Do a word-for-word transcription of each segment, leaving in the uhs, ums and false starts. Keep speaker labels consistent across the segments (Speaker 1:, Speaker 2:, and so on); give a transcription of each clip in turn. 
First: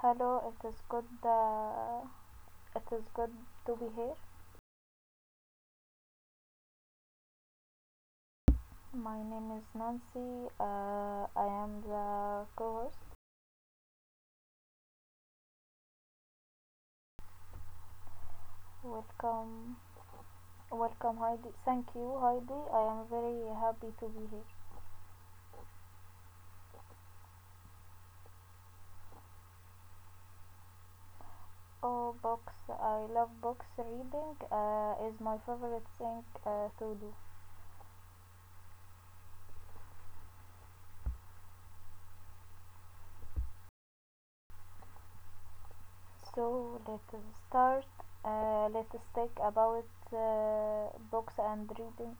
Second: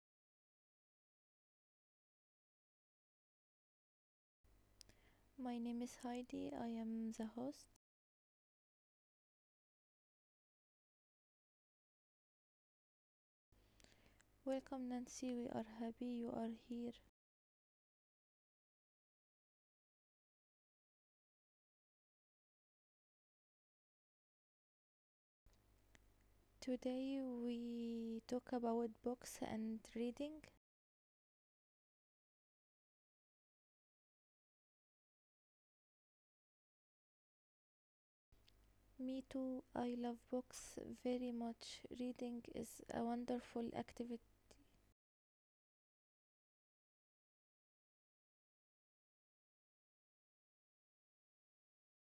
Speaker 1: Hello, it is good. Uh, it is good to be here.
Speaker 2: My name is Heidi. I am the host.
Speaker 1: My name is Nancy. Uh, I am the co-host.
Speaker 2: Welcome, Nancy. We are happy you are here.
Speaker 1: Welcome, welcome, Heidi. Thank you, Heidi. I am very happy to be here.
Speaker 2: Today we talk about books and reading.
Speaker 1: Oh, books! I love books. Reading uh, is my favorite thing uh, to do.
Speaker 2: Me too. I love books very much. Reading is a wonderful activity.
Speaker 1: So let's start. Uh, let's talk about uh, books and reading.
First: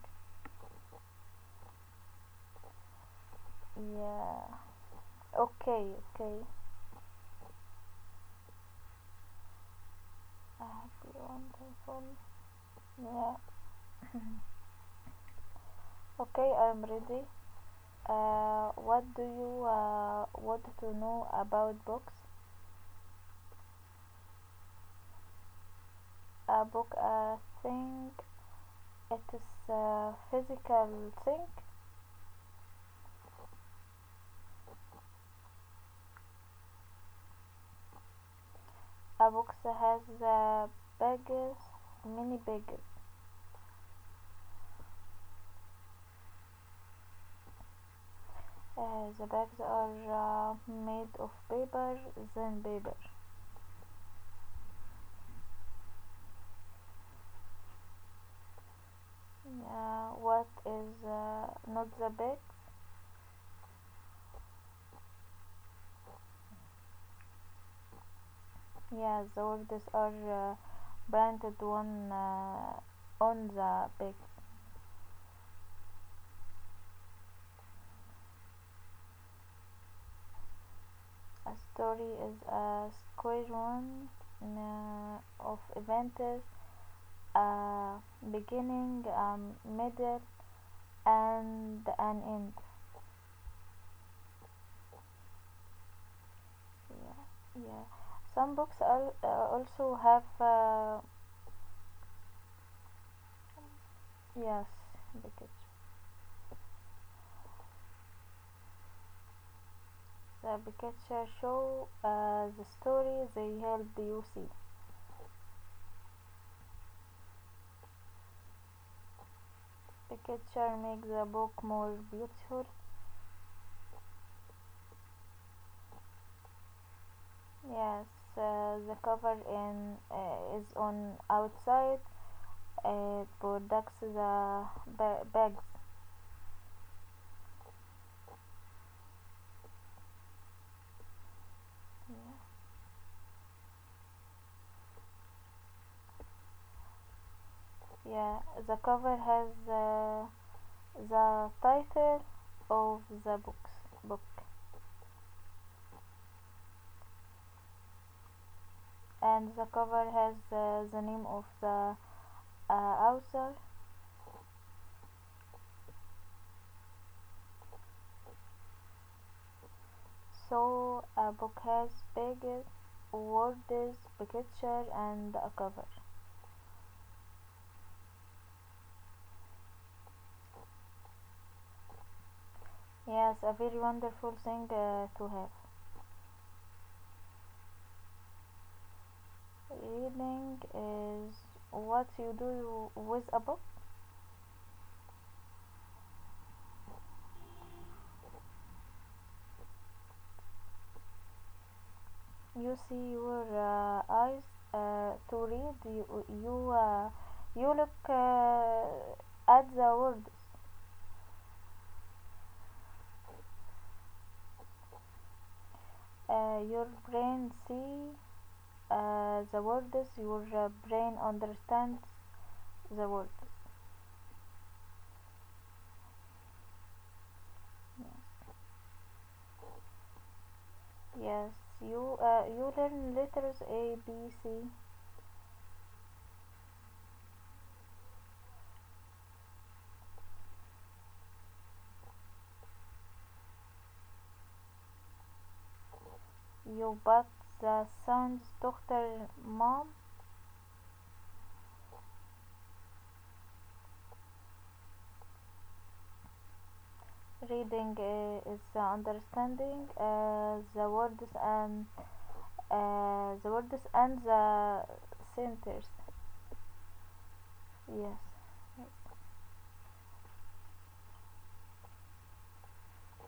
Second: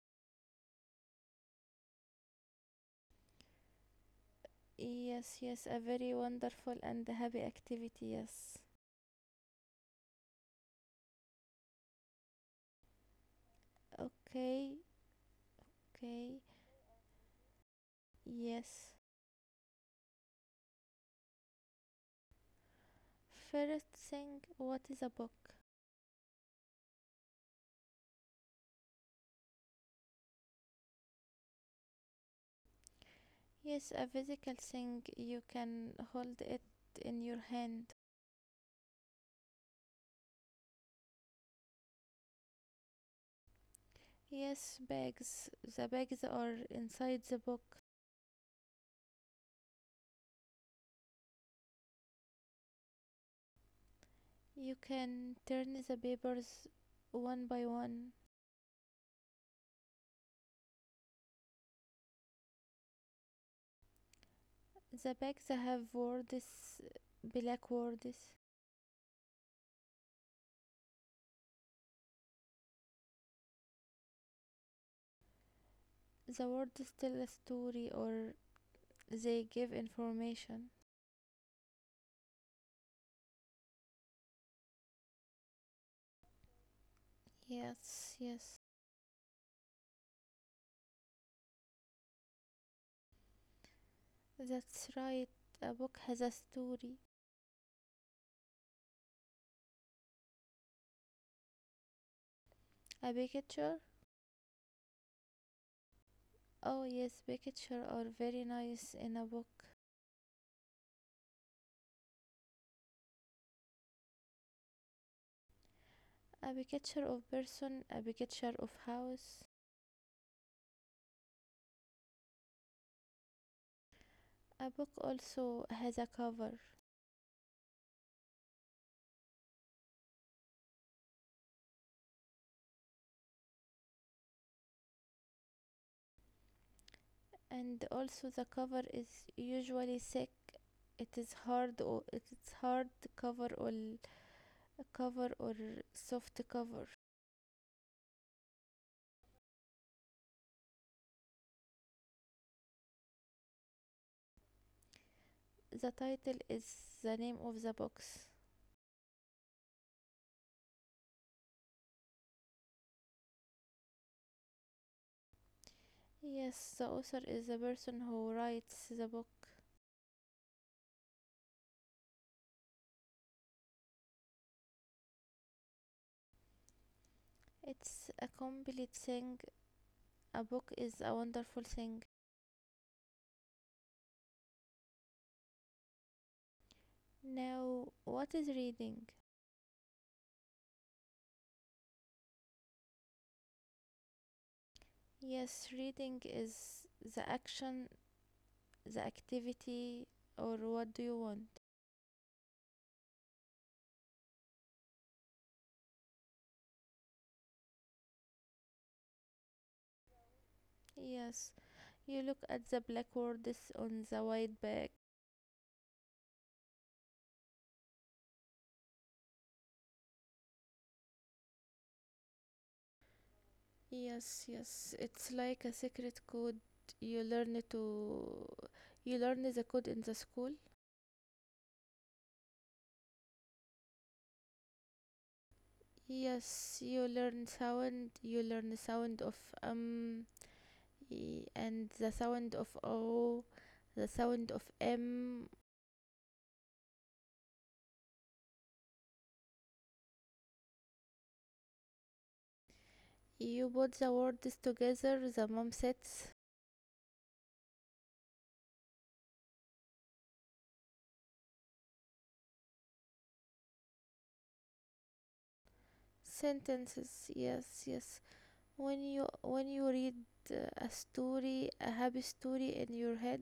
Speaker 1: Yeah.
Speaker 2: Yes, yes, a
Speaker 1: Okay.
Speaker 2: very
Speaker 1: Okay.
Speaker 2: wonderful and happy activity. Yes.
Speaker 1: I have the wonderful. Yeah.
Speaker 2: Okay, okay.
Speaker 1: Okay, I'm ready. Uh,
Speaker 2: Yes.
Speaker 1: what do you uh, want to know about books?
Speaker 2: First thing, what is a book?
Speaker 1: A book, a thing. It is a physical thing.
Speaker 2: Yes, a physical thing you can hold it in your hand.
Speaker 1: A book has the pages, many pages.
Speaker 2: Yes, bags. The bags are inside the book.
Speaker 1: Uh, the bags are uh, made of paper, thin paper.
Speaker 2: You can turn the papers one by one.
Speaker 1: Uh, what is uh, not the bag?
Speaker 2: The bags have words, black words.
Speaker 1: Yeah, the words are uh, branded one uh, on the back.
Speaker 2: The words tell a story or they give information.
Speaker 1: A story is a squadron uh, of events, a
Speaker 2: Yes, yes.
Speaker 1: beginning, a middle, and an end.
Speaker 2: That's right. A book has a story.
Speaker 1: Yeah, yeah. Some books al- uh, also have uh,
Speaker 2: A picture?
Speaker 1: yes, the picture.
Speaker 2: Oh, yes, pictures are very nice in a book.
Speaker 1: The picture show uh, the story, they help you see.
Speaker 2: A picture of person, a picture of house.
Speaker 1: The picture makes the book more beautiful.
Speaker 2: A book also has a cover,
Speaker 1: Yes, uh, the cover in uh, is on outside. It protects the ba- bags.
Speaker 2: and also the cover is usually thick. It is hard or it's hard cover or cover or soft cover.
Speaker 1: Yeah, the cover has uh, the title of the books book,
Speaker 2: The title is the name of the book.
Speaker 1: and the cover has uh, the name of the uh, author.
Speaker 2: Yes, the author is the person who writes the book.
Speaker 1: So a book has pages, words, picture, and a cover.
Speaker 2: It's a complete thing. A book is a wonderful thing.
Speaker 1: Yes, a very wonderful thing uh, to have.
Speaker 2: Now, what is reading?
Speaker 1: Reading is what you do with a book.
Speaker 2: Yes, reading is the action, the activity, or what do you want?
Speaker 1: You see your uh, eyes uh, to read. You you, uh, you look uh, at the words.
Speaker 2: Yes, you look at the black words on the white back.
Speaker 1: Uh, your brain see uh, the words. Your uh, brain understands the words.
Speaker 2: Yes, yes, it's like a secret code you learn to you learn the code in the school.
Speaker 1: Yes, you uh, you learn letters A B C
Speaker 2: Yes, you learn sound, you learn the sound of um y- and the sound of o, the sound of m.
Speaker 1: يوبتسان's daughter mom
Speaker 2: You put the words together, the mom sets
Speaker 1: reading uh, is uh, understanding uh, the words and uh, the words and the sentences.
Speaker 2: sentences, yes, yes, when you when you read uh, a story, a happy story in your head.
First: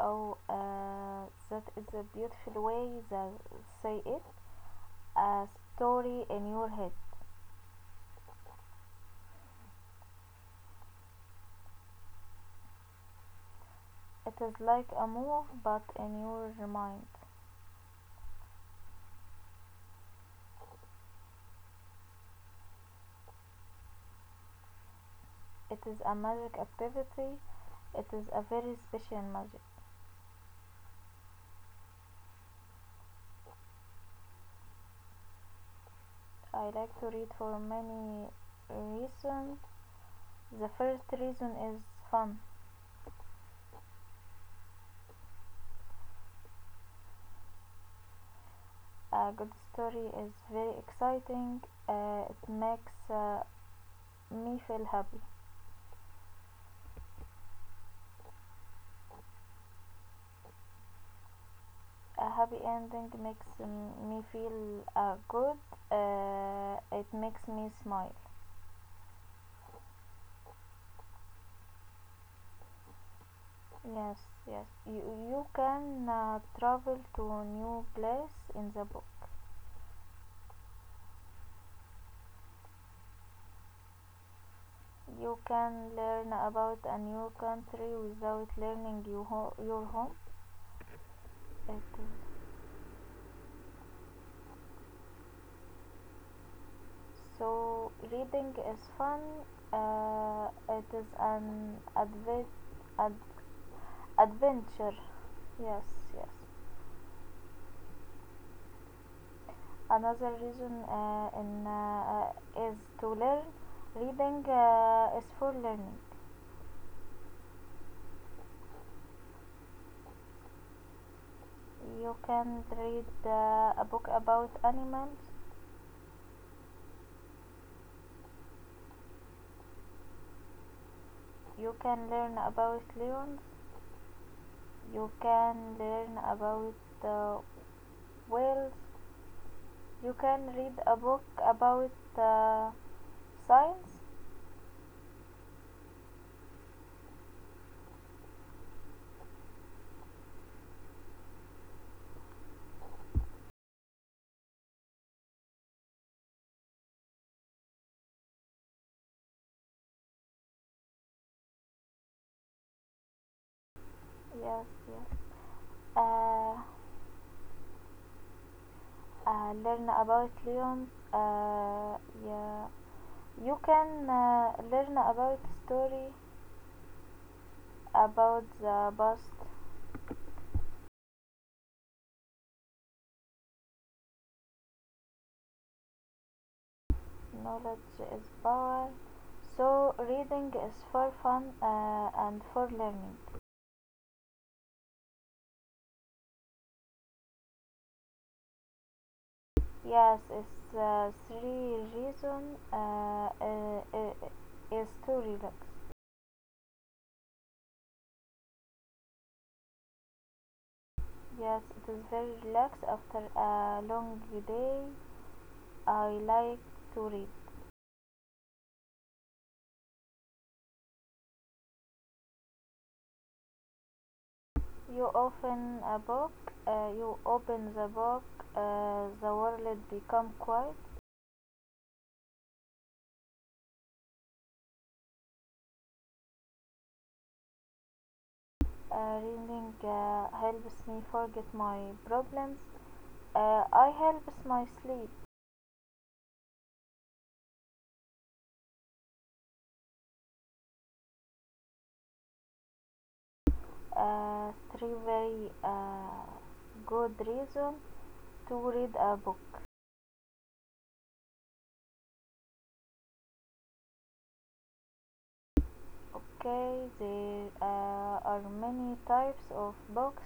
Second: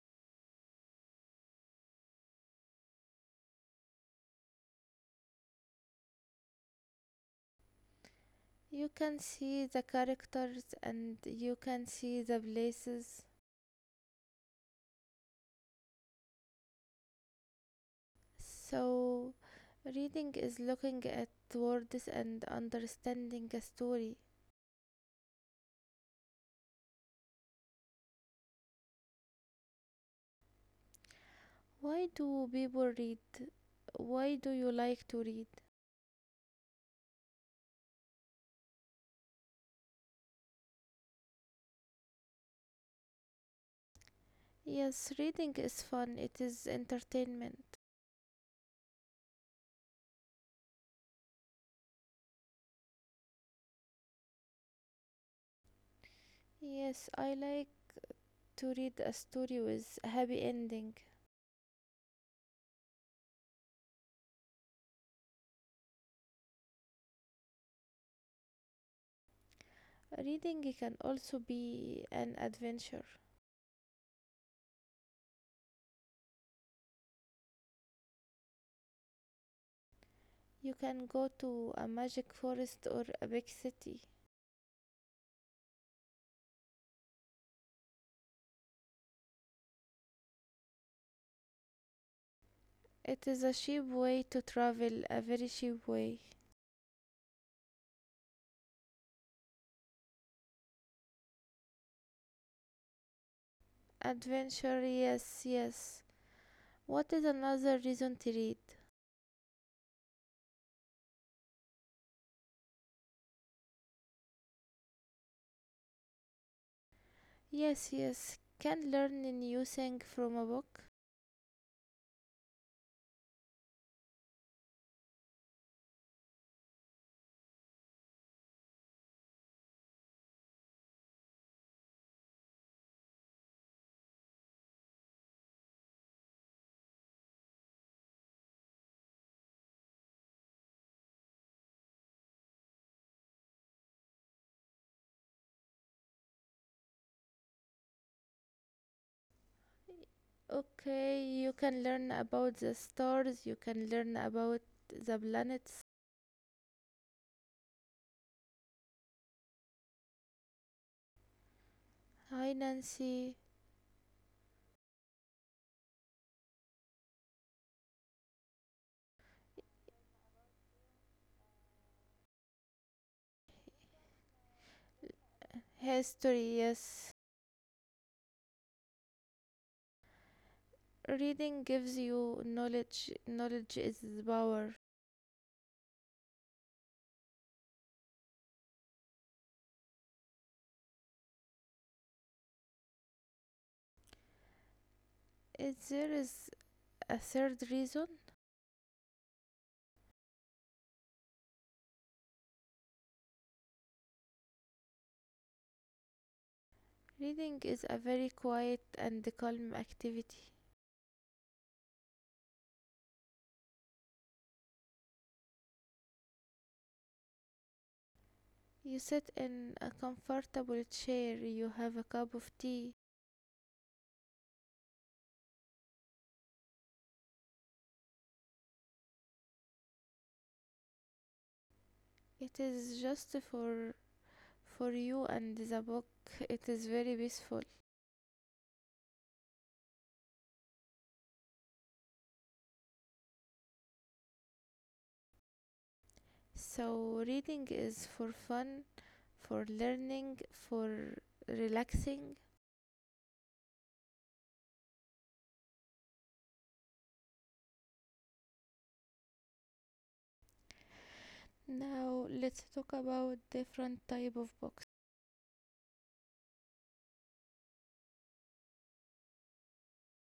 Speaker 1: Oh, uh, that is a beautiful way to say it, a story in your head.
Speaker 2: You can see the characters and you can see the places.
Speaker 1: It is like a move, but in your mind.
Speaker 2: So reading is looking at words and understanding a story.
Speaker 1: It is a magic activity. It is a very special magic.
Speaker 2: Why do people read? Why do you like to read?
Speaker 1: I like to read for many reasons. The first reason is fun.
Speaker 2: Yes, reading is fun. It is entertainment.
Speaker 1: A good story is very exciting. Uh, it makes uh, me feel happy.
Speaker 2: Yes, I like to read a story with a happy ending.
Speaker 1: A happy ending makes um, me feel uh, good. Uh, it makes me smile.
Speaker 2: Reading can also be an adventure.
Speaker 1: Yes, yes. You, you can uh, travel to a new place in the book.
Speaker 2: You can go to a magic forest or a big city.
Speaker 1: You can learn about a new country without learning you ho- your home. Okay.
Speaker 2: It is a cheap way to travel, a very cheap way.
Speaker 1: So reading is fun. Uh, it is an adve- ad-
Speaker 2: Adventure,
Speaker 1: adventure.
Speaker 2: yes,
Speaker 1: Yes,
Speaker 2: yes.
Speaker 1: yes.
Speaker 2: What is another reason to read?
Speaker 1: Another reason uh, in uh, uh, is to learn. Reading uh, is for learning.
Speaker 2: Yes, yes. Can learn a new thing from a book.
Speaker 1: You can read uh, a book about animals. You can learn about lions. You can learn about uh, whales. You can read a book about uh, science.
Speaker 2: Okay, you can learn about the stars, you can learn about the planets. Hi, Nancy.
Speaker 1: Yes, yes. uh, uh, Learn about lions, uh, yeah. You can uh, learn about story
Speaker 2: History, yes.
Speaker 1: about the past.
Speaker 2: Reading gives you knowledge. Knowledge is power.
Speaker 1: Knowledge is power, so reading is for fun uh, and for learning.
Speaker 2: Is there is a third reason?
Speaker 1: Yes, it's uh, three reason uh, uh, uh, is to relax.
Speaker 2: Reading is a very quiet and calm activity.
Speaker 1: Yes, it is very relaxed after a long day. I like to read.
Speaker 2: You sit in a comfortable chair, you have a cup of tea.
Speaker 1: You open a book, uh, you open the book. Uh, the world become quiet.
Speaker 2: It is just for for you and the book. It is very peaceful.
Speaker 1: Uh, reading uh, helps me forget my problems. Uh, I helps my sleep.
Speaker 2: So reading is for fun, for learning, for relaxing.
Speaker 1: Uh, Three very uh, good reason to read a book.
Speaker 2: Now let's talk about different type of books.
Speaker 1: Okay, there uh, are many types of books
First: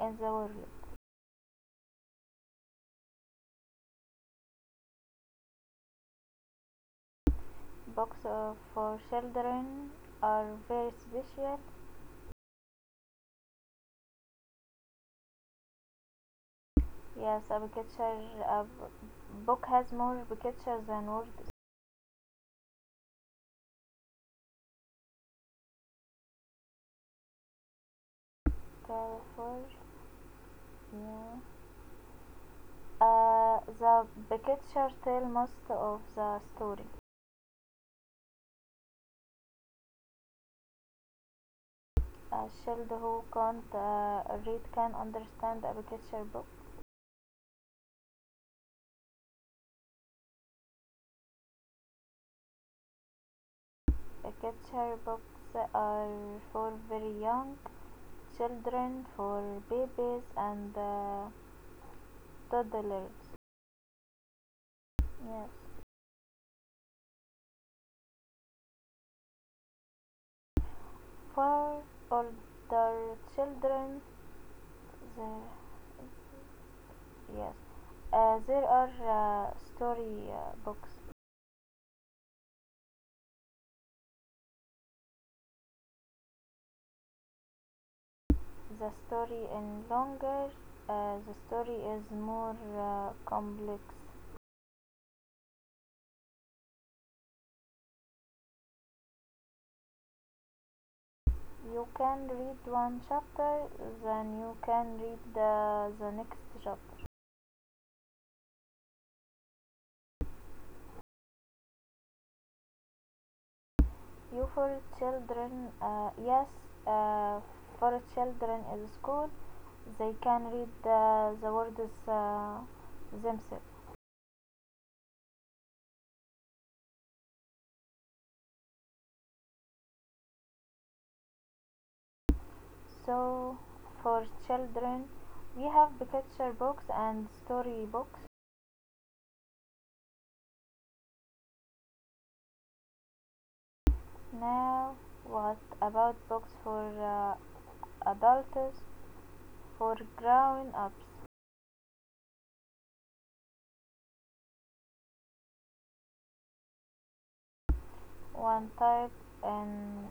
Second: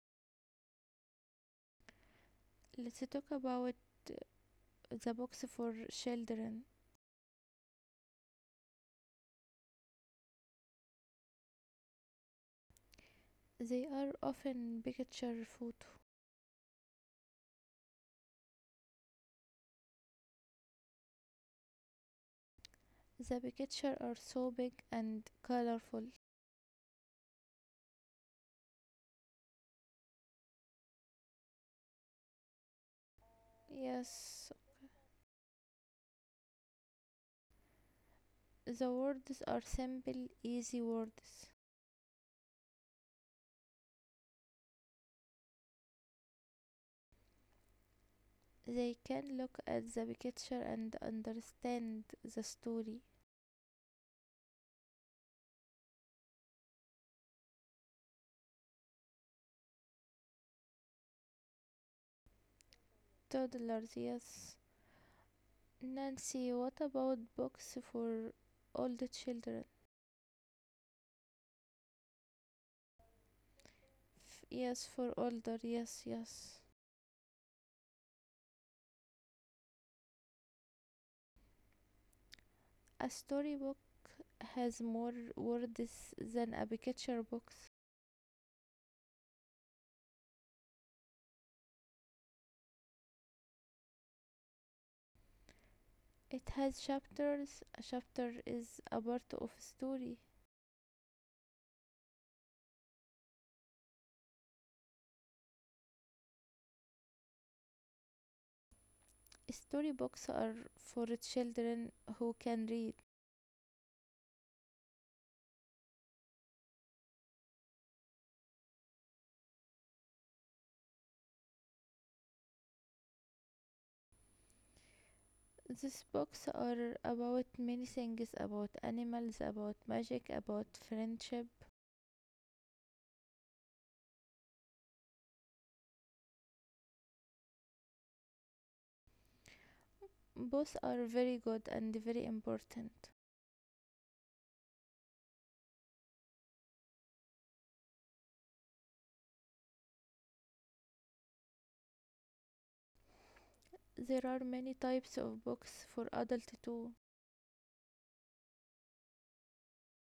Speaker 1: in the world.
Speaker 2: Let's talk about the box for children.
Speaker 1: Books uh, for children are very special.
Speaker 2: They are often picture photo.
Speaker 1: Yes, a picture a b- book has more pictures than word,
Speaker 2: The pictures are so big and colorful.
Speaker 1: therefore, yeah. Uh, the
Speaker 2: Yes,
Speaker 1: picture tell most of the story.
Speaker 2: okay, the words are simple, easy words.
Speaker 1: A child who can't uh, read can understand a picture book.
Speaker 2: They can look at the picture and understand the story.
Speaker 1: A picture books are for very young children, for babies and uh, toddlers.
Speaker 2: Toddlers, yes.
Speaker 1: Yes,
Speaker 2: Nancy, what about books for older children?
Speaker 1: for older children,
Speaker 2: F- yes, for
Speaker 1: the
Speaker 2: older, yes, yes.
Speaker 1: yes. Uh, there are uh, story uh, books.
Speaker 2: A storybook has more words than a picture book.
Speaker 1: The story is longer. Uh, the story is more uh, complex.
Speaker 2: It has chapters. A chapter is a part of a story.
Speaker 1: You can read one chapter, then you can read the, the next chapter.
Speaker 2: Storybooks are for children who can read.
Speaker 1: You for children, uh, yes. uh, for children in school, they can read the, the words uh, themselves.
Speaker 2: These books are about many things about animals, about magic, about friendship.
Speaker 1: So, for children, we have picture books and story books.
Speaker 2: Both are very good and very important.
Speaker 1: Now, what about books for uh, adults, for grown ups?
Speaker 2: There are many types of books for adults too.
Speaker 1: One type in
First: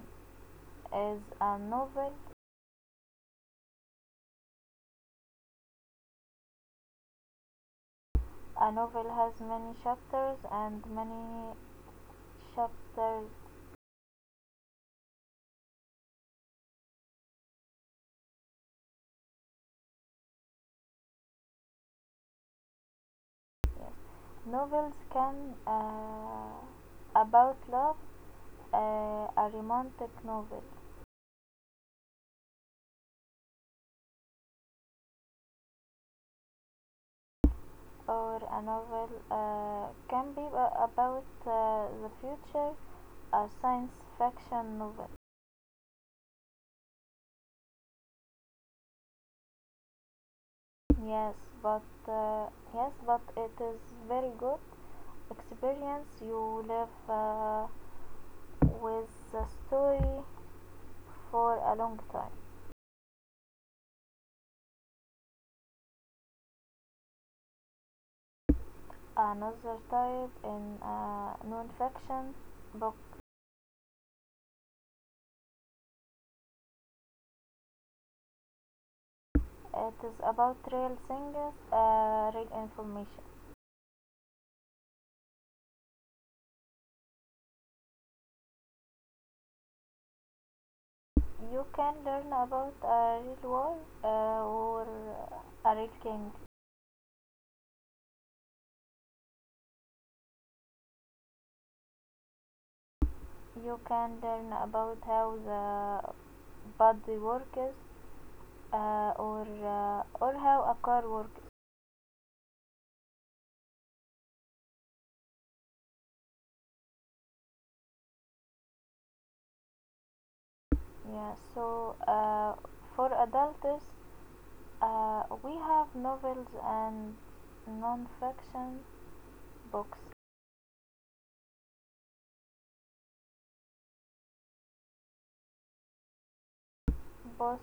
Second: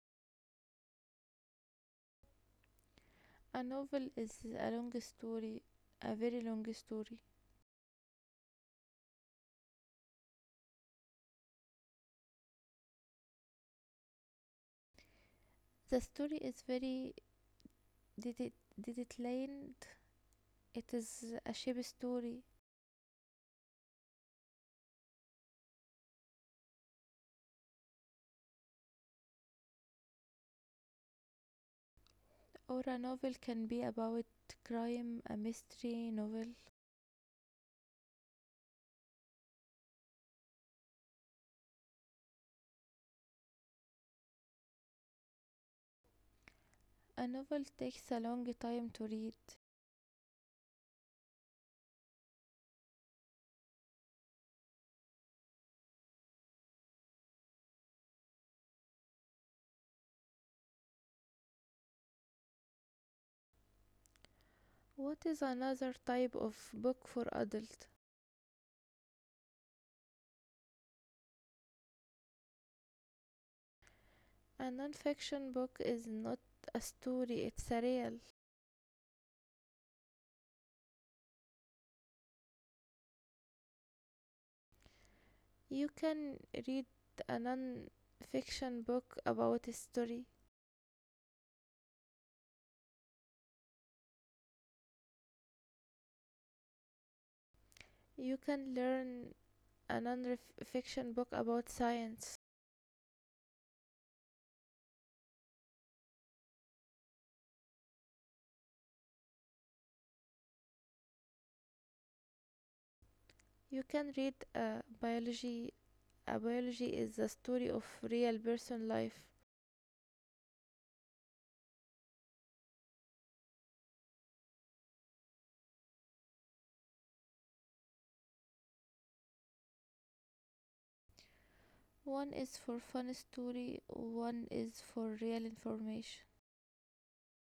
Speaker 1: is a novel.
Speaker 2: A novel is a long story, a very long story.
Speaker 1: A novel has many chapters and many chapters.
Speaker 2: The story is very did it land. It is a shape story,
Speaker 1: Yes. Novels can uh, about love, uh, a romantic novel,
Speaker 2: or a novel can be about crime, a mystery novel.
Speaker 1: or a novel uh, can be uh, about uh, the future, a science fiction novel.
Speaker 2: A novel takes a long time to read.
Speaker 1: Yes, but uh, yes, but it is very good experience. You live uh, with the story for a long time.
Speaker 2: What is another type of book for adult?
Speaker 1: Another type in uh, non-fiction book.
Speaker 2: A non-fiction book is not a story; it's a real.
Speaker 1: It is about real things, uh, real information.
Speaker 2: You can read a non-fiction book about history.
Speaker 1: You can learn about a real war, uh, or a real king.
Speaker 2: You can learn a non-fiction book about science.
Speaker 1: You can learn about how the body works, uh, or uh, or how a car works.
Speaker 2: You can read a biology. A biology is the story of real person life.
Speaker 1: Yeah. So uh, for adults, uh, we have novels and non-fiction books.
Speaker 2: One is for fun story, one is for real information.
Speaker 1: Both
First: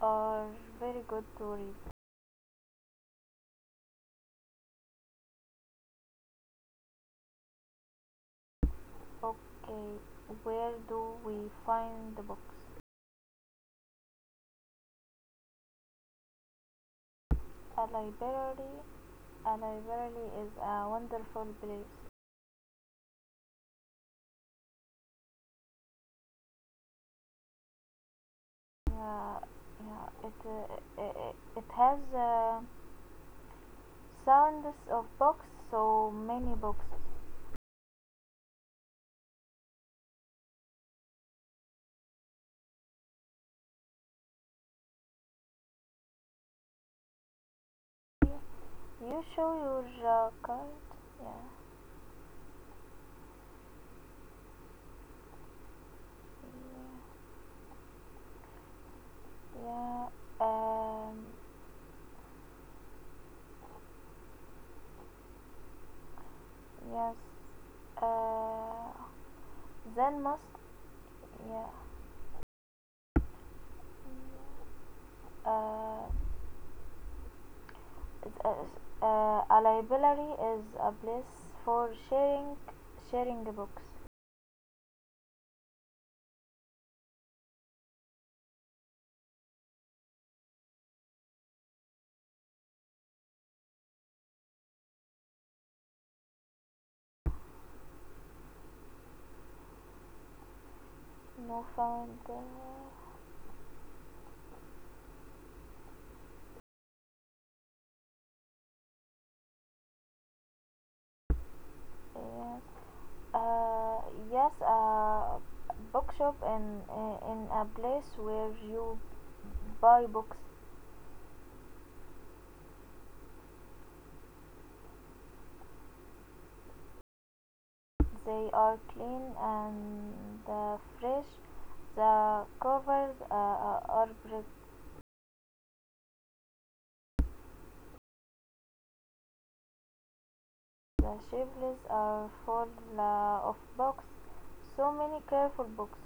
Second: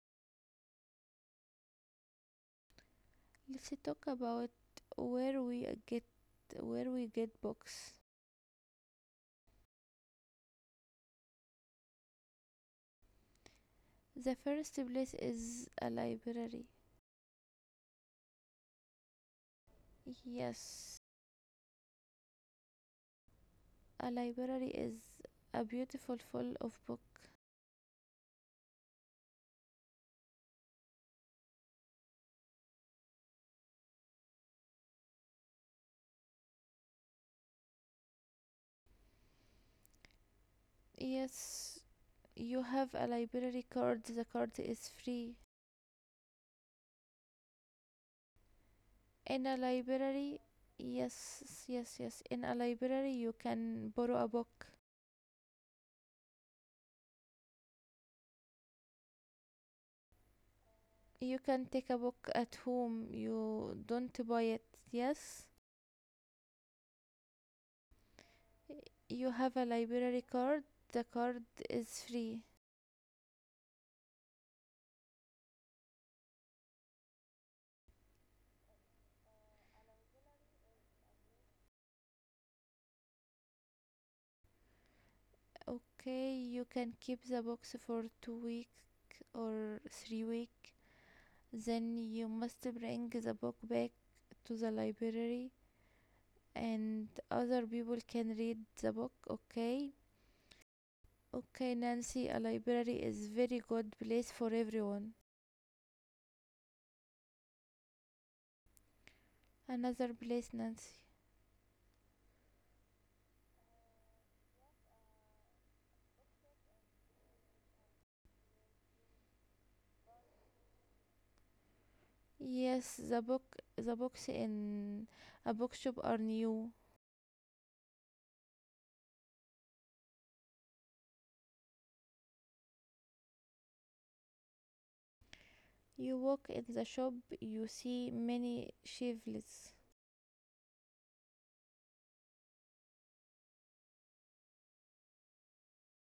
Speaker 1: are very good to read.
Speaker 2: Let's talk about where we get where we get books.
Speaker 1: Okay, where do we find the books?
Speaker 2: The first place is a library.
Speaker 1: A library. A library is a
Speaker 2: Yes,
Speaker 1: wonderful place.
Speaker 2: a library is a beautiful full of book.
Speaker 1: Yeah, yeah. It uh, it, it has uh, sounds of books, so many books.
Speaker 2: Yes, you have a library card. The card is free.
Speaker 1: You
Speaker 2: In a
Speaker 1: show your uh,
Speaker 2: library,
Speaker 1: card.
Speaker 2: yes,
Speaker 1: Yeah.
Speaker 2: yes, yes, in a library you can borrow a book.
Speaker 1: Yeah. Um.
Speaker 2: You can take a book at home. You don't buy it. Yes.
Speaker 1: Yes. Uh.
Speaker 2: You have a
Speaker 1: Then
Speaker 2: library
Speaker 1: must.
Speaker 2: card. The card
Speaker 1: Yeah.
Speaker 2: is free.
Speaker 1: Uh. th- uh, uh, a library is a place for sharing sharing books.
Speaker 2: Okay, you can keep the books for two week or three week, then you must bring the book back to the library, and other people can read the book. Okay.
Speaker 1: No
Speaker 2: Okay,
Speaker 1: found.
Speaker 2: Nancy, a
Speaker 1: Uh,
Speaker 2: library is very good place for everyone. Another place, Nancy.
Speaker 1: yes. Uh. Yes. Uh. Bookshop in uh, in a place where you buy books.
Speaker 2: Yes, the book the books in a bookshop are new.
Speaker 1: They are clean and uh, fresh. The covers uh, are brick.
Speaker 2: You walk in the shop, you see many shelves.
Speaker 1: The shelves are full uh, of books. So many careful books.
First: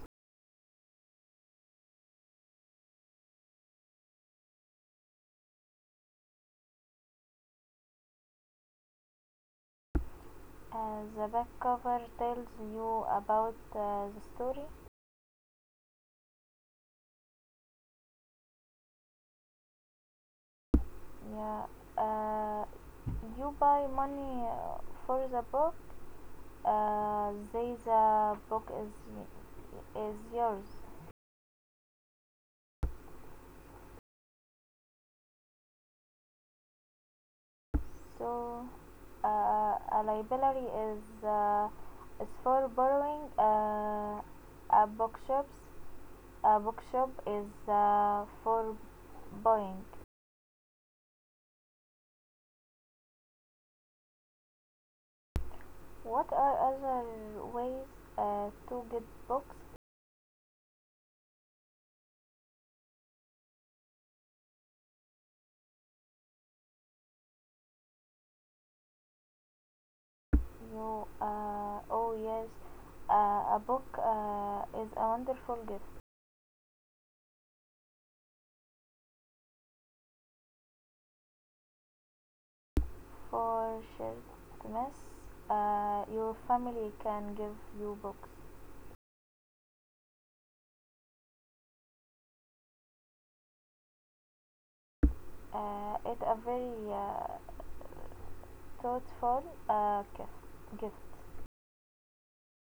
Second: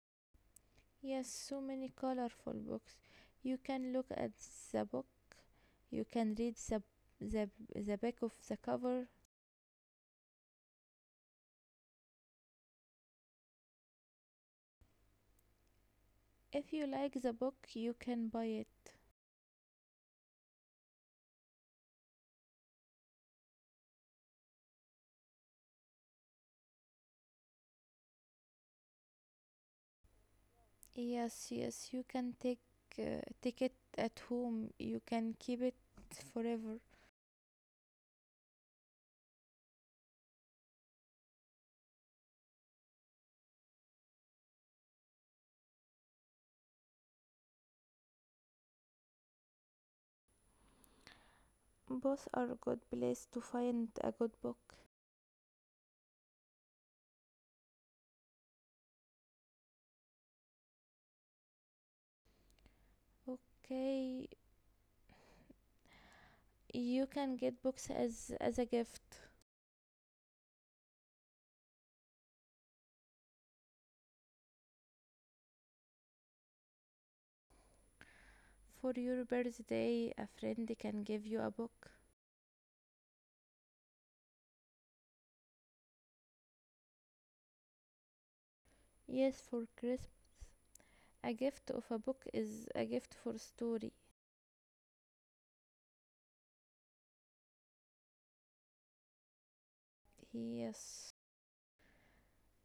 Speaker 2: Yes, so many colorful books. You can look at the book. You can read the the, the back of the cover.
Speaker 1: And the back cover tells you about uh, the story.
Speaker 2: If you like the book, you can buy it.
Speaker 1: Yeah. Uh, you buy money uh, for the book. Uh, they the book is is yours.
Speaker 2: Yes, yes, you can take uh, take it at home. You can keep it forever.
Speaker 1: So uh, a library is uh, is for borrowing. Uh, a bookshop A bookshop is uh, for buying.
Speaker 2: Both are a good place to find a good book.
Speaker 1: What are other ways uh, to get books?
Speaker 2: Okay, you can get books as as a gift
Speaker 1: You, uh, oh, yes, uh, a book uh, is a wonderful gift
Speaker 2: for your birthday. A friend can give you a book.
Speaker 1: for Christmas. Uh, your family can give you books.
Speaker 2: Yes, for Christmas. A gift of a book is a gift for story.
Speaker 1: Uh, it's a very uh, thoughtful uh, gift.
Speaker 2: Yes.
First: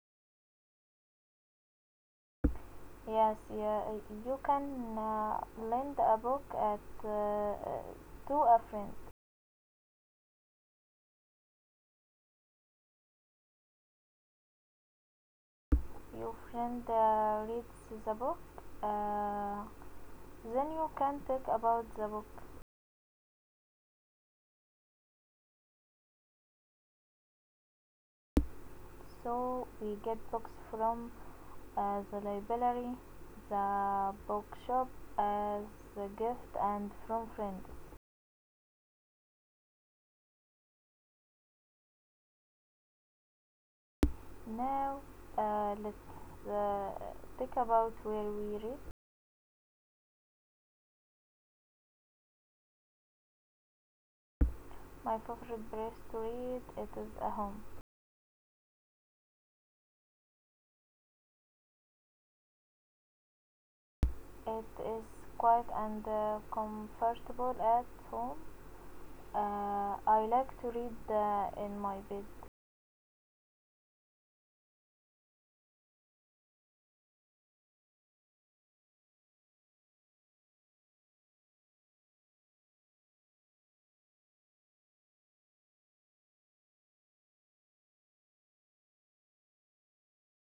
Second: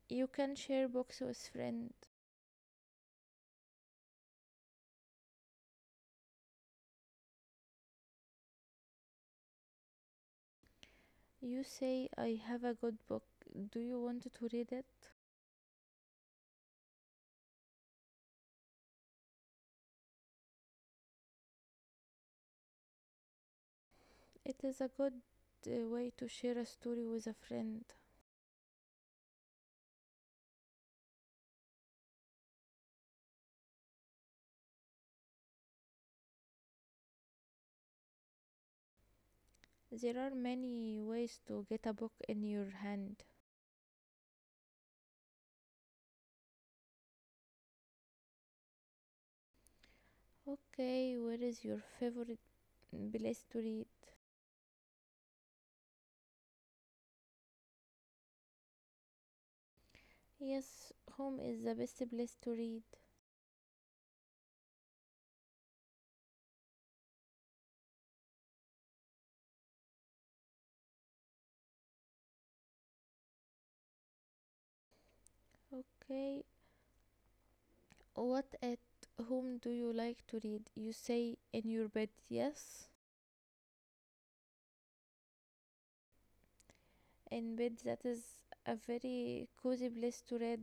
Speaker 2: You can share books with friend.
Speaker 1: Yes, yeah, you can uh, lend a book at, uh, uh, to a friend.
Speaker 2: You say I have a good book. Do you want to read it?
Speaker 1: Your friend uh, reads the book, uh, then you can talk about the book.
Speaker 2: It is a good uh, way to share a story with a friend.
Speaker 1: So we get books from uh, the library, the bookshop, as a gift, and from friends.
Speaker 2: There are many ways to get a book in your hand.
Speaker 1: Now uh, let's uh, talk about where we read.
Speaker 2: Okay, where is your favorite place to read?
Speaker 1: My favorite place to read it is a home.
Speaker 2: Yes, home is the best place to read.
Speaker 1: It is quiet and uh, comfortable at home. Uh, I like to read uh, in my bed.
Speaker 2: Okay, what at home do you like to read? You say in your bed, yes? In bed, that is a very cozy place to read.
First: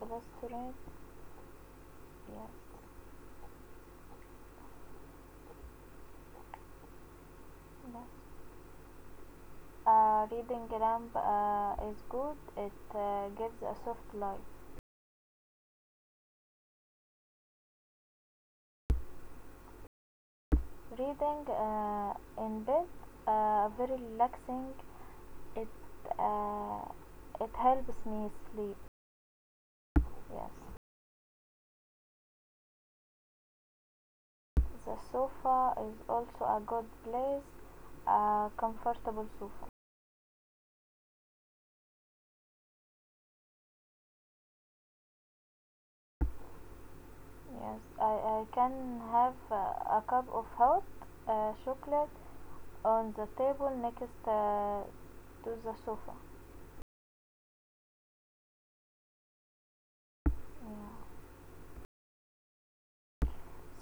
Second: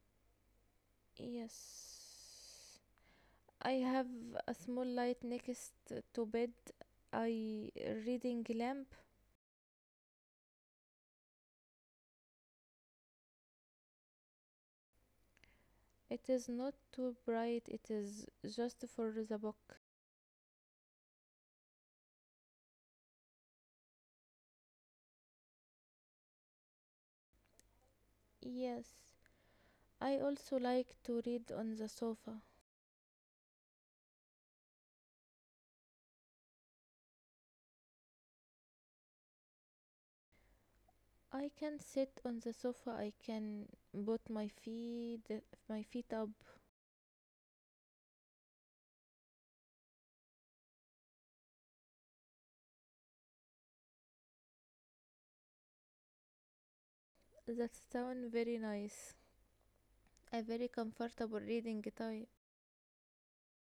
Speaker 1: Balustrade, yes,
Speaker 2: Yes. I have a small light next to bed. I
Speaker 1: yes.
Speaker 2: reading lamp.
Speaker 1: Uh, reading lamp uh, is good. It uh, gives a soft light.
Speaker 2: It is not too bright. It is just for the book.
Speaker 1: Reading uh, in bed, uh, very relaxing. It uh, it helps me sleep.
Speaker 2: Yes. I
Speaker 1: Yes,
Speaker 2: also like to read on the sofa.
Speaker 1: the sofa is also a good place. A comfortable sofa.
Speaker 2: I can sit on the sofa. I can put my feet my feet up.
Speaker 1: Yes, I, I can have uh, a cup of hot uh, chocolate on the table next uh, to the sofa.
Speaker 2: That sound very nice.
Speaker 1: Yeah.
Speaker 2: A very comfortable reading time.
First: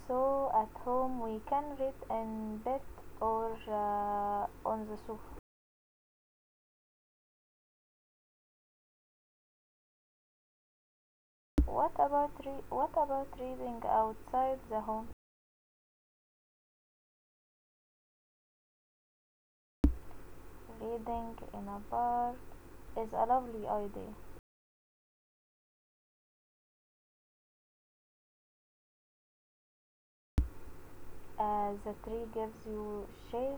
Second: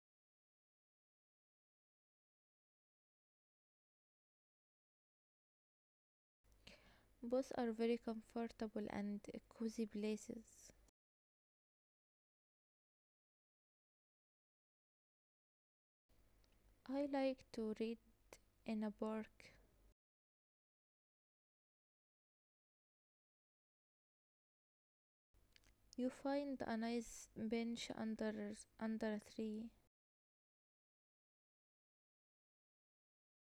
Speaker 1: So at home we can read in bed or uh, on the sofa.
Speaker 2: Both are very comfortable and cozy places.
Speaker 1: What about re- what about reading outside the home?
Speaker 2: I like to read in a park.
Speaker 1: Reading in a bar is a lovely idea.
Speaker 2: You find a nice bench under under a tree.
Speaker 1: Uh, the tree gives you shade.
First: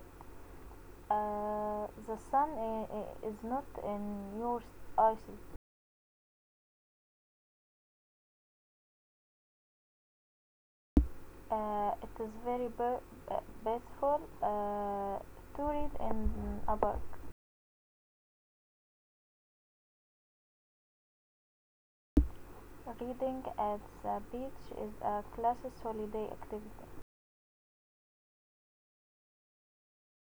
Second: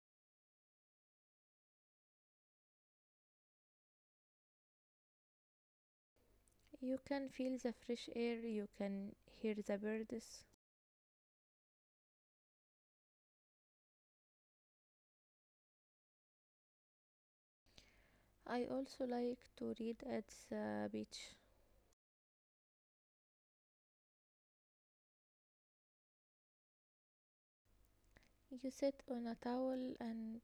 Speaker 1: Uh, the sun is not in your eyes.
Speaker 2: You can feel the fresh air, you can hear the birds.
Speaker 1: Uh, it is very be- beautiful uh, to read in a park.
Speaker 2: I also like to read at the beach.
Speaker 1: Reading at the beach is a classic holiday activity.
Speaker 2: You sit on a towel and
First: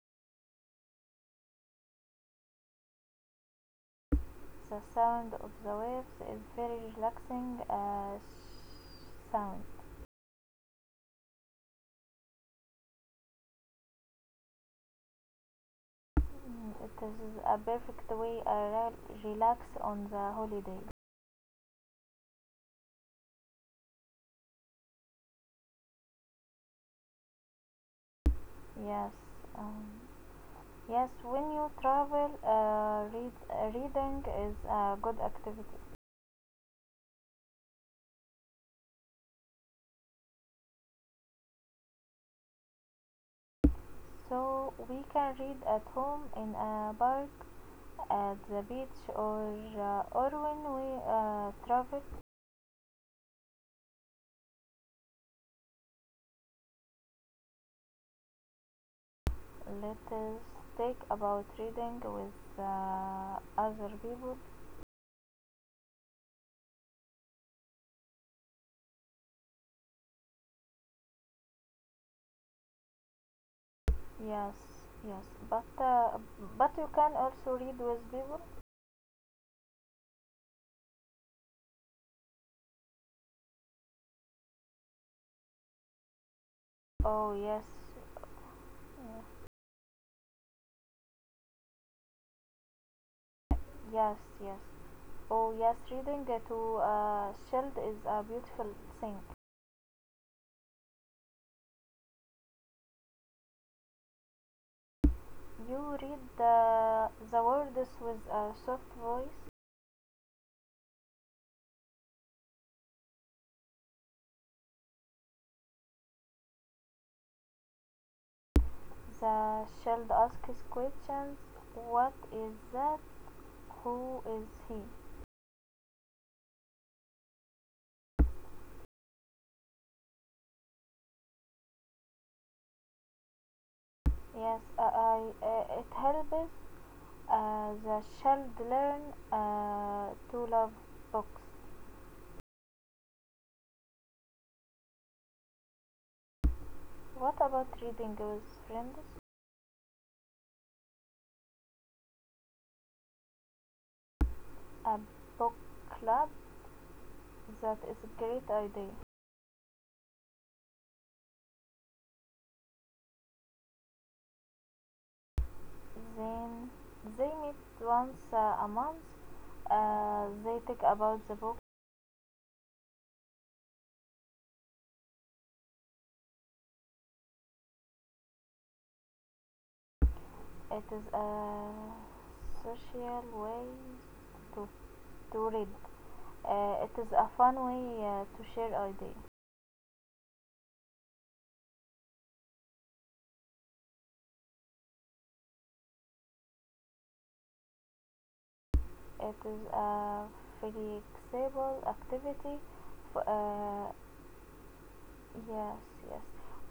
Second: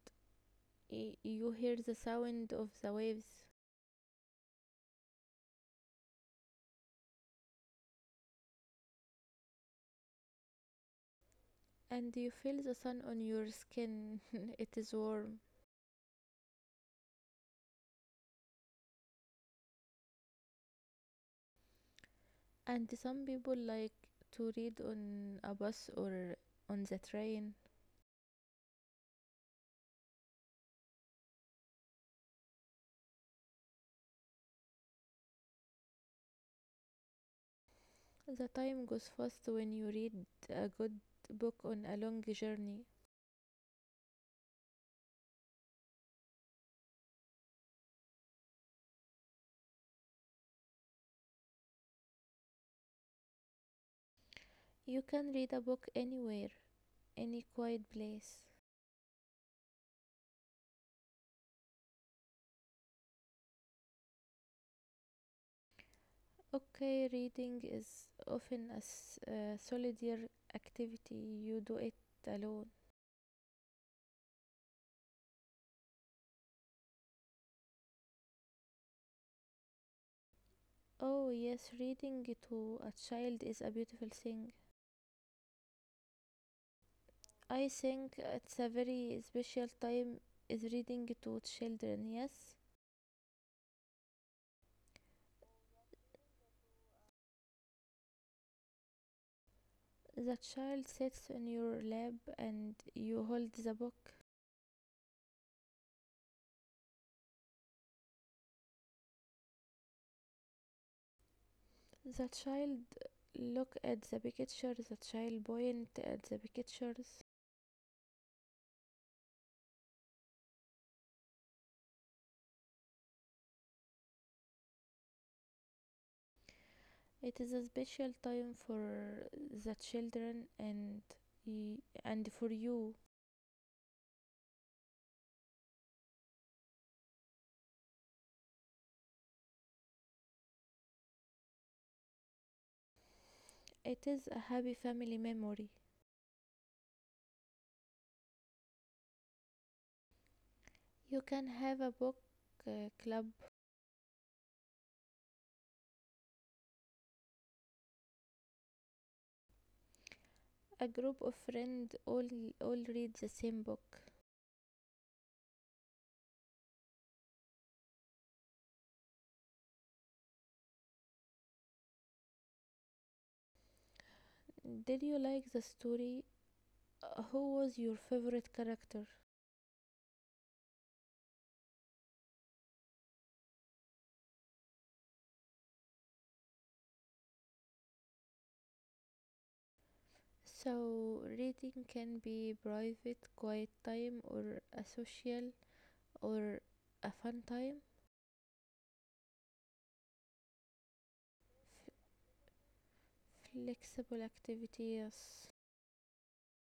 Speaker 2: you hear the sound of the waves,
Speaker 1: The sound of the waves is very relaxing uh, sound.
Speaker 2: and you feel the sun on your skin. It is warm.
Speaker 1: Mm, It is a perfect way to relax on the holiday.
Speaker 2: And some people like to read on a bus or on the train.
Speaker 1: Yes. Um, yes, when you travel, uh, read, uh, reading is a good activity.
Speaker 2: The time goes fast when you read a good book on a long journey.
Speaker 1: So we can read at home, in a park, at the beach, or uh, or when we uh, travel.
Speaker 2: You can read a book anywhere, any quiet place.
Speaker 1: Let us take about reading with uh, other people.
Speaker 2: Okay, reading is often a s- a solitary activity. You do it alone.
Speaker 1: Yes, yes, but uh, but you can also read with people.
Speaker 2: Oh, yes, reading to a child is a beautiful thing.
Speaker 1: Oh, yes,
Speaker 2: I think it's a very
Speaker 1: uh,
Speaker 2: special time is reading to children, yes?
Speaker 1: yes, yes. Oh, yes, reading uh, to a child is a beautiful thing.
Speaker 2: The child sits on your lap and you hold the book.
Speaker 1: You read the the words with a soft voice.
Speaker 2: The child look at the picture, the child point at the pictures.
Speaker 1: The child asks questions. What is that? Who is he?
Speaker 2: It is a special time for the children and y- and for you.
Speaker 1: Yes, I, I uh, it helps uh, the child learn uh, to love books.
Speaker 2: It is a happy family memory.
Speaker 1: What about reading with friends?
Speaker 2: You can have a book uh, club.
Speaker 1: A book club? That is a great idea.
Speaker 2: A group of friends all all read the same book.
Speaker 1: Then they meet once uh, a month. Uh, they talk about the book.
Speaker 2: Did you like the story? Uh, Who was your favorite character?
Speaker 1: It is a social way to, to read. Uh, it is a fun way uh, to share ideas.
Speaker 2: So reading can be private, quiet time, or a social or a fun time.
Speaker 1: It is a flexible
Speaker 2: F-
Speaker 1: activity. F- uh,
Speaker 2: flexible activity, yes.
Speaker 1: yes, yes.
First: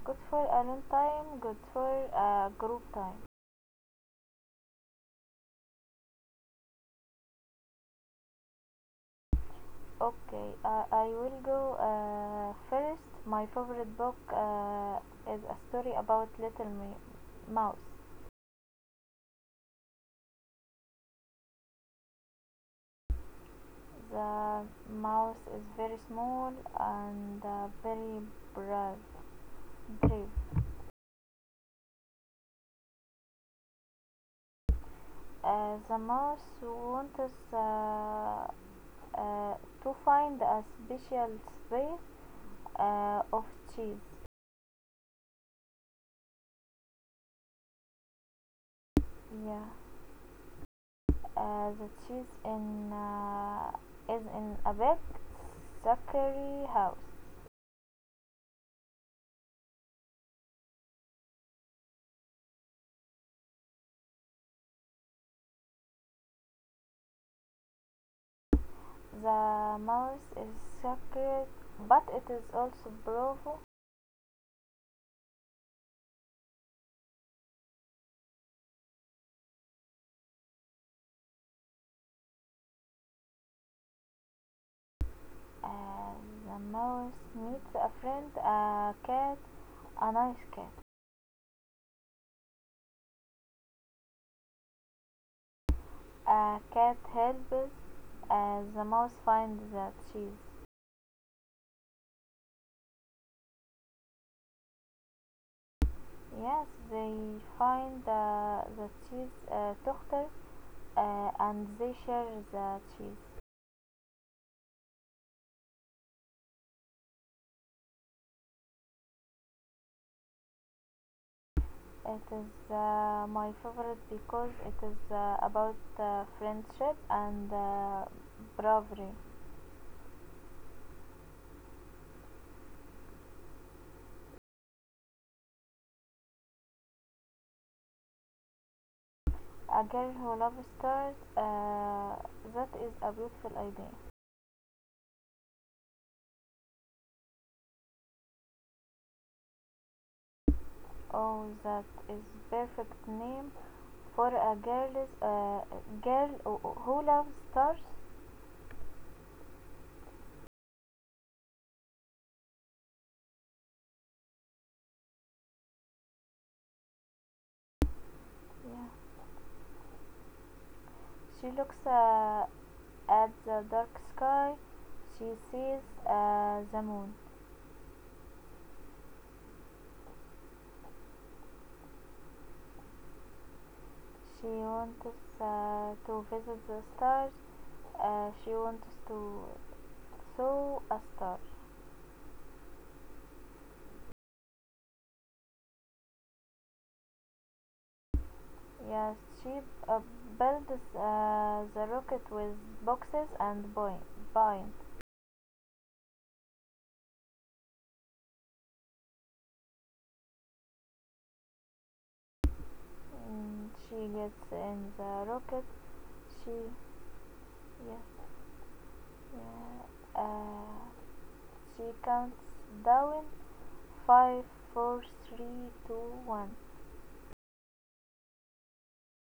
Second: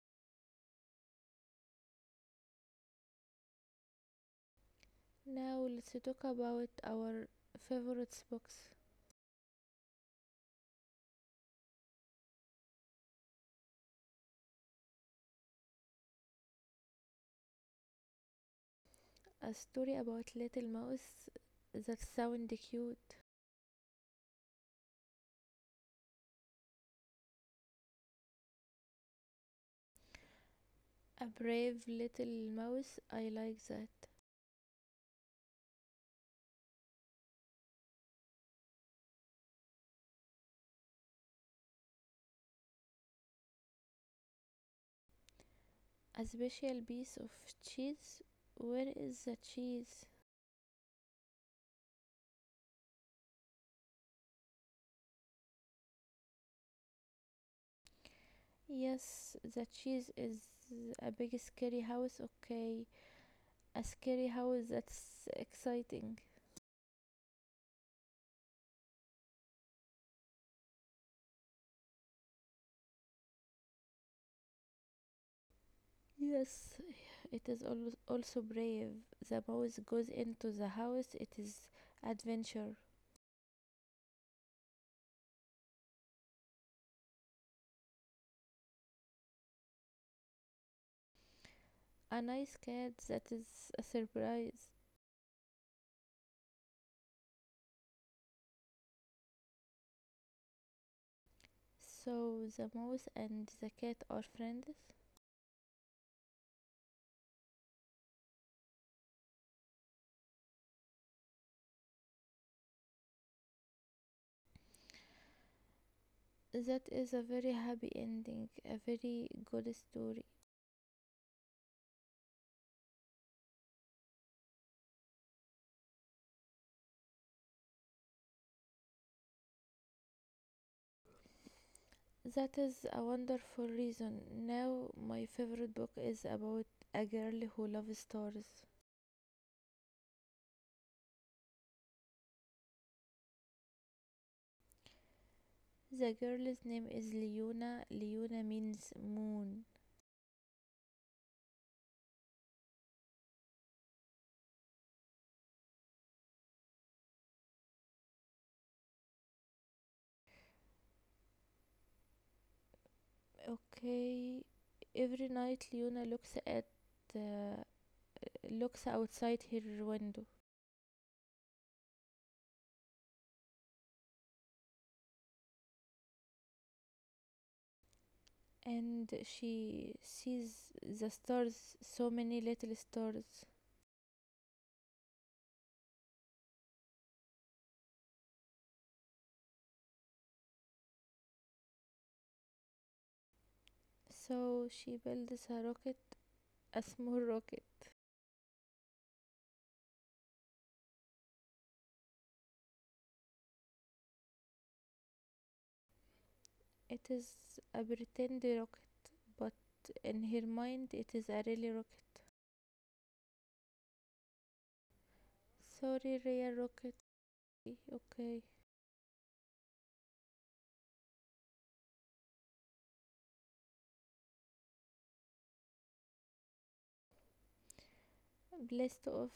Speaker 1: Good for alone time, good for uh, group time.
Speaker 2: Now let's talk about our favorite books.
Speaker 1: Okay. Uh, I will go uh, first. My favorite book uh, is a story about Little Mi- Mouse.
Speaker 2: A story about little mouse, that sound cute.
Speaker 1: The mouse is very small and uh, very brave. brave.
Speaker 2: A brave little mouse, I like that.
Speaker 1: Uh, the mouse wants uh, uh, to find a special space uh, of cheese.
Speaker 2: A special piece of cheese. Where is the
Speaker 1: Yeah,
Speaker 2: cheese?
Speaker 1: uh, the cheese in uh, is in a big, sugary house.
Speaker 2: Yes, the cheese is a big scary house, okay. A scary house, that's exciting.
Speaker 1: The mouth is sacred, but it is also bravo.
Speaker 2: Yes, it is al- also brave. The mouse goes into the house, it is adventure.
Speaker 1: Uh, the mouse meets a friend, a cat, a nice cat.
Speaker 2: A nice cat, that is a surprise.
Speaker 1: A cat helps uh, the mouse find the cheese.
Speaker 2: So the mouse and the cat are friends.
Speaker 1: Yes, they find uh, the cheese uh, doctor uh, and they share the cheese.
Speaker 2: That is a very happy ending, a very good story.
Speaker 1: It is uh, my favorite because it is uh, about uh, friendship and uh, bravery.
Speaker 2: That is a wonderful reason. Now my favorite book is about a girl who loves stars.
Speaker 1: A girl who loves stars. Uh, that is a beautiful idea.
Speaker 2: The girl's name is Leona. Leona means moon.
Speaker 1: Oh, that is perfect name for a girl. Uh, girl who- loves stars.
Speaker 2: Okay. Every night Leona looks at uh, looks
Speaker 1: Yeah.
Speaker 2: outside her window.
Speaker 1: She looks uh, at the dark sky. She sees uh, the moon.
Speaker 2: And she sees the stars, so many little stars.
Speaker 1: She wants uh, to visit the stars. Uh, she wants to saw a star.
Speaker 2: So she builds a rocket, a small rocket.
Speaker 1: Yes, she uh, builds uh, the rocket with boxes and buoy- buoy.
Speaker 2: It is a pretend rocket, but in her mind it is a really rocket.
Speaker 1: Mm, she gets in the rocket.
Speaker 2: Sorry,
Speaker 1: She
Speaker 2: real rocket.
Speaker 1: Yes,
Speaker 2: Okay.
Speaker 1: yeah. Uh, she counts down five, four, three, two, one.
Speaker 2: Blast off,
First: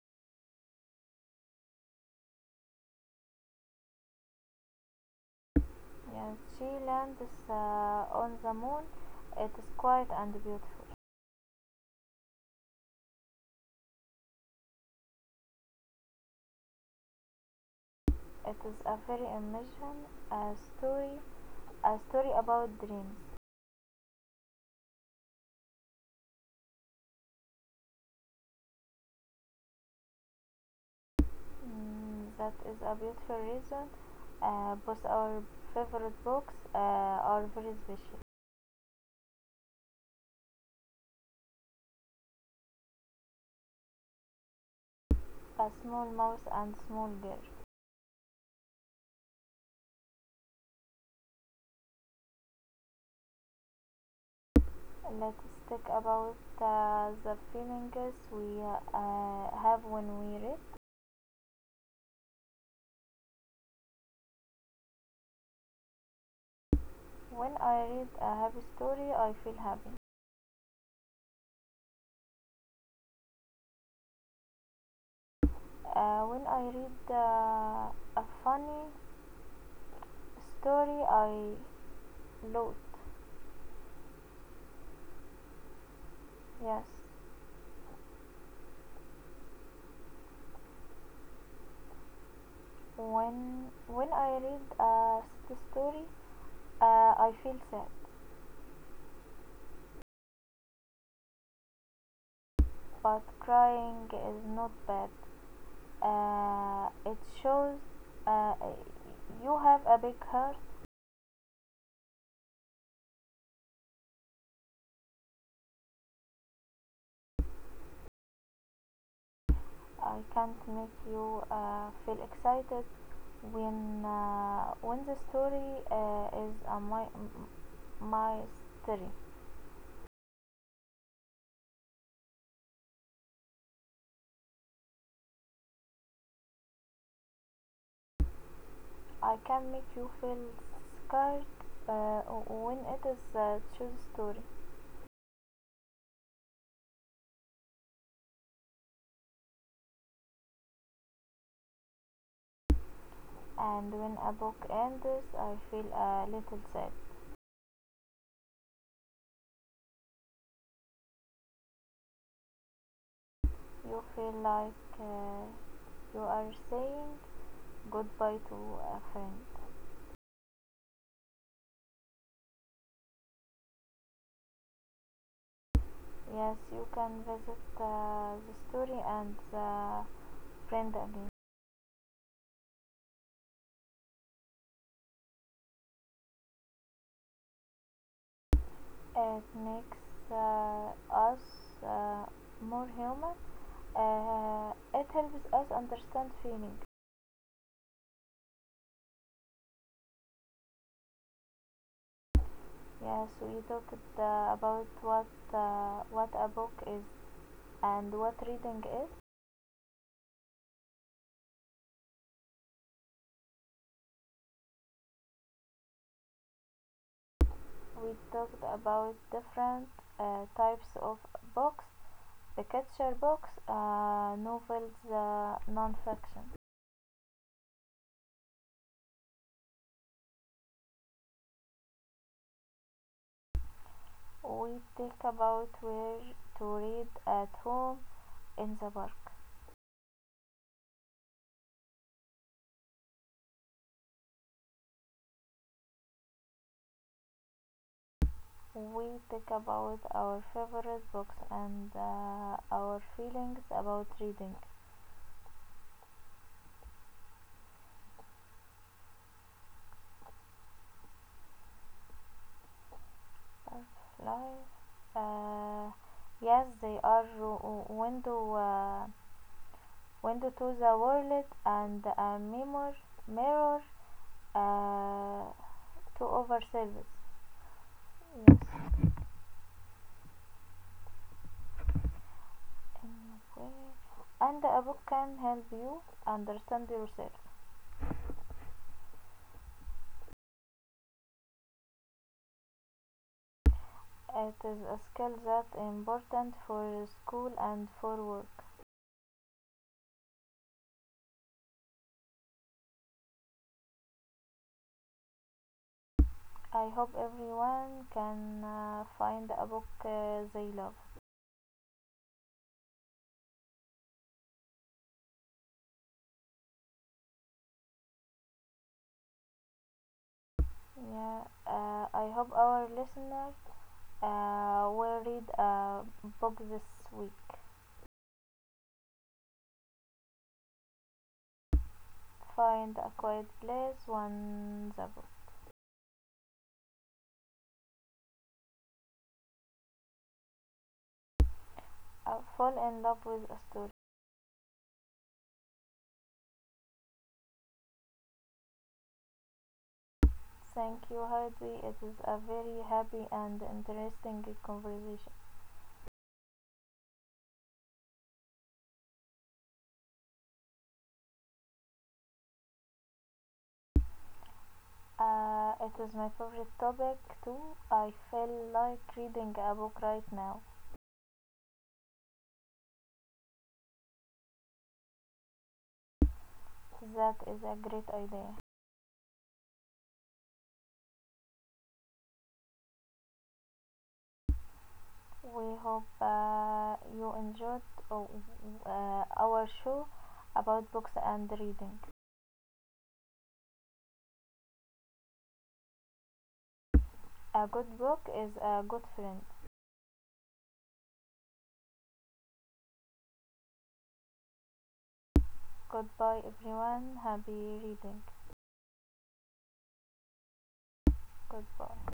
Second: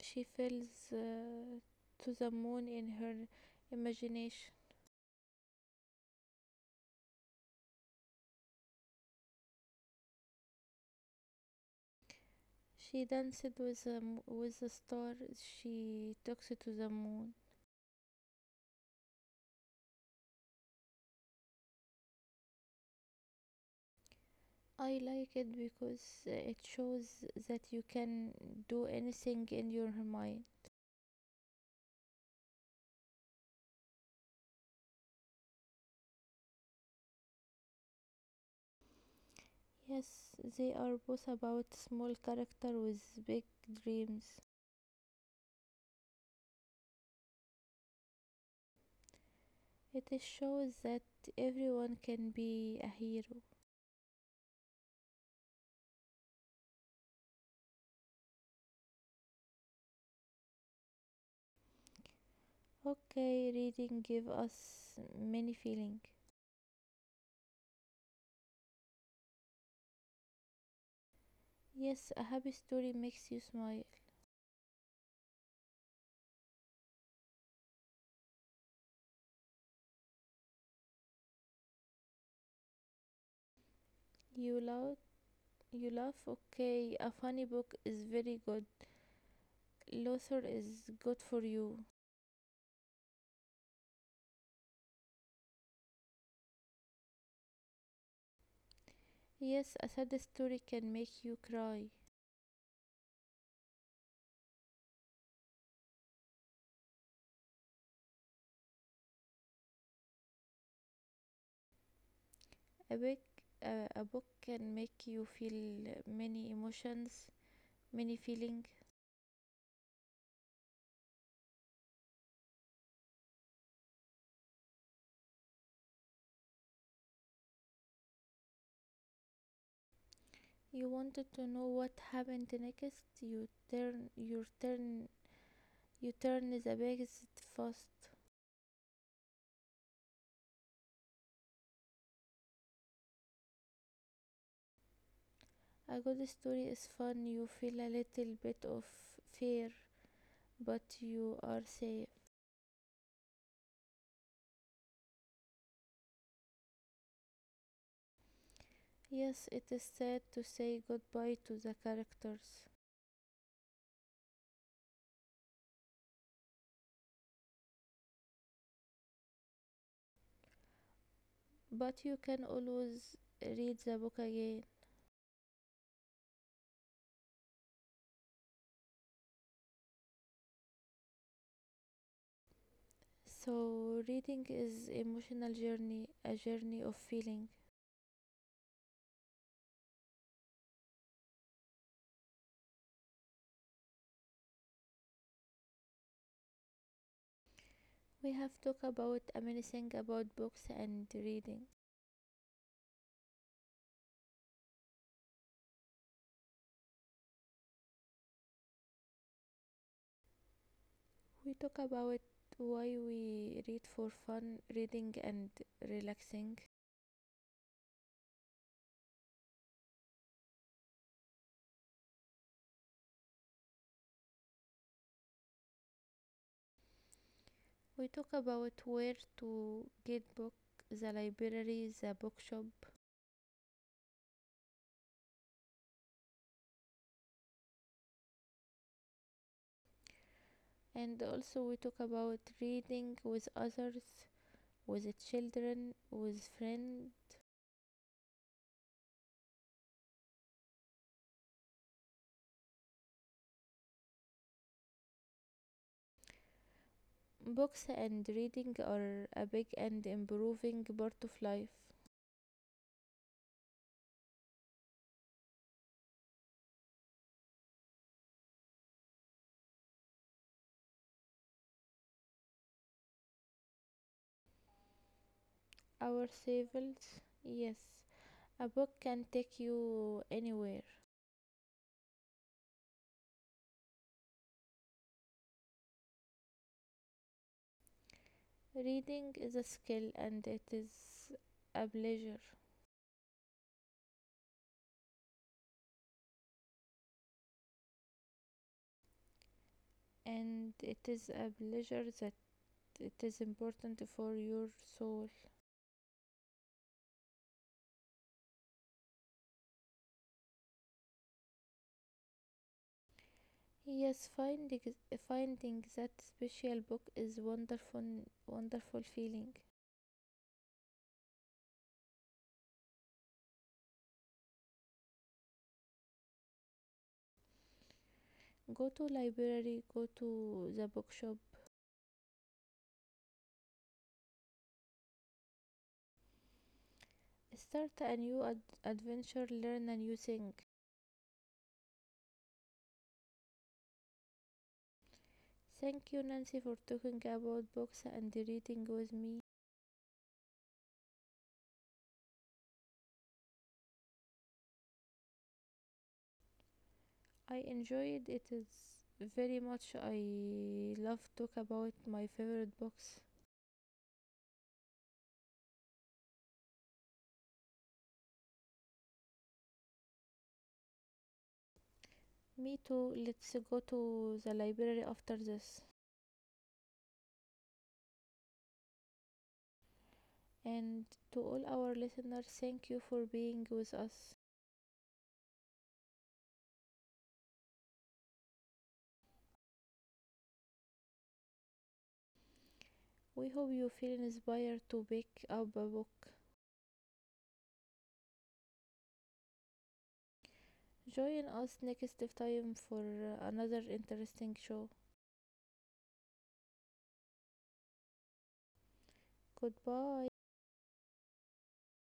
Speaker 2: she falls uh, to the moon in her imagination.
Speaker 1: Yes, she lands uh, on the moon. It is quiet and beautiful.
Speaker 2: She danced with a, with a star. She talks to the moon.
Speaker 1: It is a very amazing a story, a story about dreams.
Speaker 2: I like it because it shows that you can do anything in your mind.
Speaker 1: Mm, that is a beautiful reason. Uh, both our favorite books uh, are very special.
Speaker 2: Yes, they are both about small character with big dreams.
Speaker 1: A small mouse and small girl.
Speaker 2: It shows that everyone can be a hero.
Speaker 1: Let's talk about uh, the feelings we uh, have when we read.
Speaker 2: Okay, reading give us many feeling.
Speaker 1: When I read a happy story, I feel happy.
Speaker 2: Yes, a happy story makes you smile.
Speaker 1: Uh, when I read uh, a funny story, I laugh.
Speaker 2: You laugh, you laugh.
Speaker 1: Yes.
Speaker 2: Okay, a funny book is very good. Lothar is good for you.
Speaker 1: When when I read a sad story, uh, I feel sad.
Speaker 2: Yes, a sad story can make you cry.
Speaker 1: But crying is not bad. Uh, it shows uh, you have a big heart.
Speaker 2: A book, uh, a book can make you feel many emotions, many feeling.
Speaker 1: I can't make you uh, feel excited when uh, when the story uh, is a my my story.
Speaker 2: You wanted to know what happened next. You turn, you turn, you turn the pages fast.
Speaker 1: I can make you feel scared uh, when it is a true story,
Speaker 2: A good story is fun. You feel a little bit of fear, but you are safe.
Speaker 1: and when a book ends, I feel a little sad.
Speaker 2: Yes, it is sad to say goodbye to the characters,
Speaker 1: You feel like uh, you are saying goodbye to a friend.
Speaker 2: but you can always read the book again.
Speaker 1: Yes, you can visit uh, the story and the friend again.
Speaker 2: So, reading is emotional journey, a journey of feeling.
Speaker 1: It makes uh, us uh, more human. Uh, it helps us understand feeling.
Speaker 2: We have talked about amazing about books and reading.
Speaker 1: Yes, we talked uh, about what uh, what a book is and what reading is.
Speaker 2: We talk about why we read for fun, reading and relaxing.
Speaker 1: We talked about different uh, types of books: picture books, uh, novels, uh, non-fiction.
Speaker 2: We talk about where to get book, the library, the bookshop,
Speaker 1: We talk about where to read at home, in the park.
Speaker 2: and also we talk about reading with others, with children, with friends.
Speaker 1: We talk about our favorite books and uh, our feelings about reading.
Speaker 2: Books and reading are a big and improving part of life.
Speaker 1: Life, uh, yes, they are ro- window uh, window to the world and a mirror mirror uh, to ourselves.
Speaker 2: Ourselves. Yes,
Speaker 1: Yes.
Speaker 2: a book can take you anywhere.
Speaker 1: Anyway, and a book can help you understand yourself.
Speaker 2: Reading is a skill and it is a pleasure.
Speaker 1: It is a skill that important for school and for work.
Speaker 2: And it is a pleasure that it is important for your soul.
Speaker 1: I hope everyone can uh, find a book uh, they love.
Speaker 2: Yes, finding finding that special book is wonderful, wonderful feeling.
Speaker 1: Yeah, uh, I hope our listeners uh, will read a book this week.
Speaker 2: Go to library, go to the bookshop,
Speaker 1: Find a quiet place, one the book.
Speaker 2: start a new ad- adventure, learn a new thing.
Speaker 1: Uh, fall in love with a story.
Speaker 2: Thank you, Nancy, for talking about books and reading with me.
Speaker 1: Thank you, Heidi. It is a very happy and interesting conversation.
Speaker 2: I enjoyed it is very much. I love talk about my favorite books.
Speaker 1: Uh, it is my favorite topic too. I feel like reading a book right now.
Speaker 2: Me too. Let's go to the library after this.
Speaker 1: That is a great idea.
Speaker 2: And to all our listeners, thank you for being with us.
Speaker 1: We hope uh, you enjoyed uh, our show about books and reading.
Speaker 2: We hope you feel inspired to pick up a book.
Speaker 1: A good book is a good friend.
Speaker 2: Join us next time for another interesting show.
Speaker 1: Goodbye, everyone. Happy reading.
Speaker 2: Goodbye.
Speaker 1: Goodbye.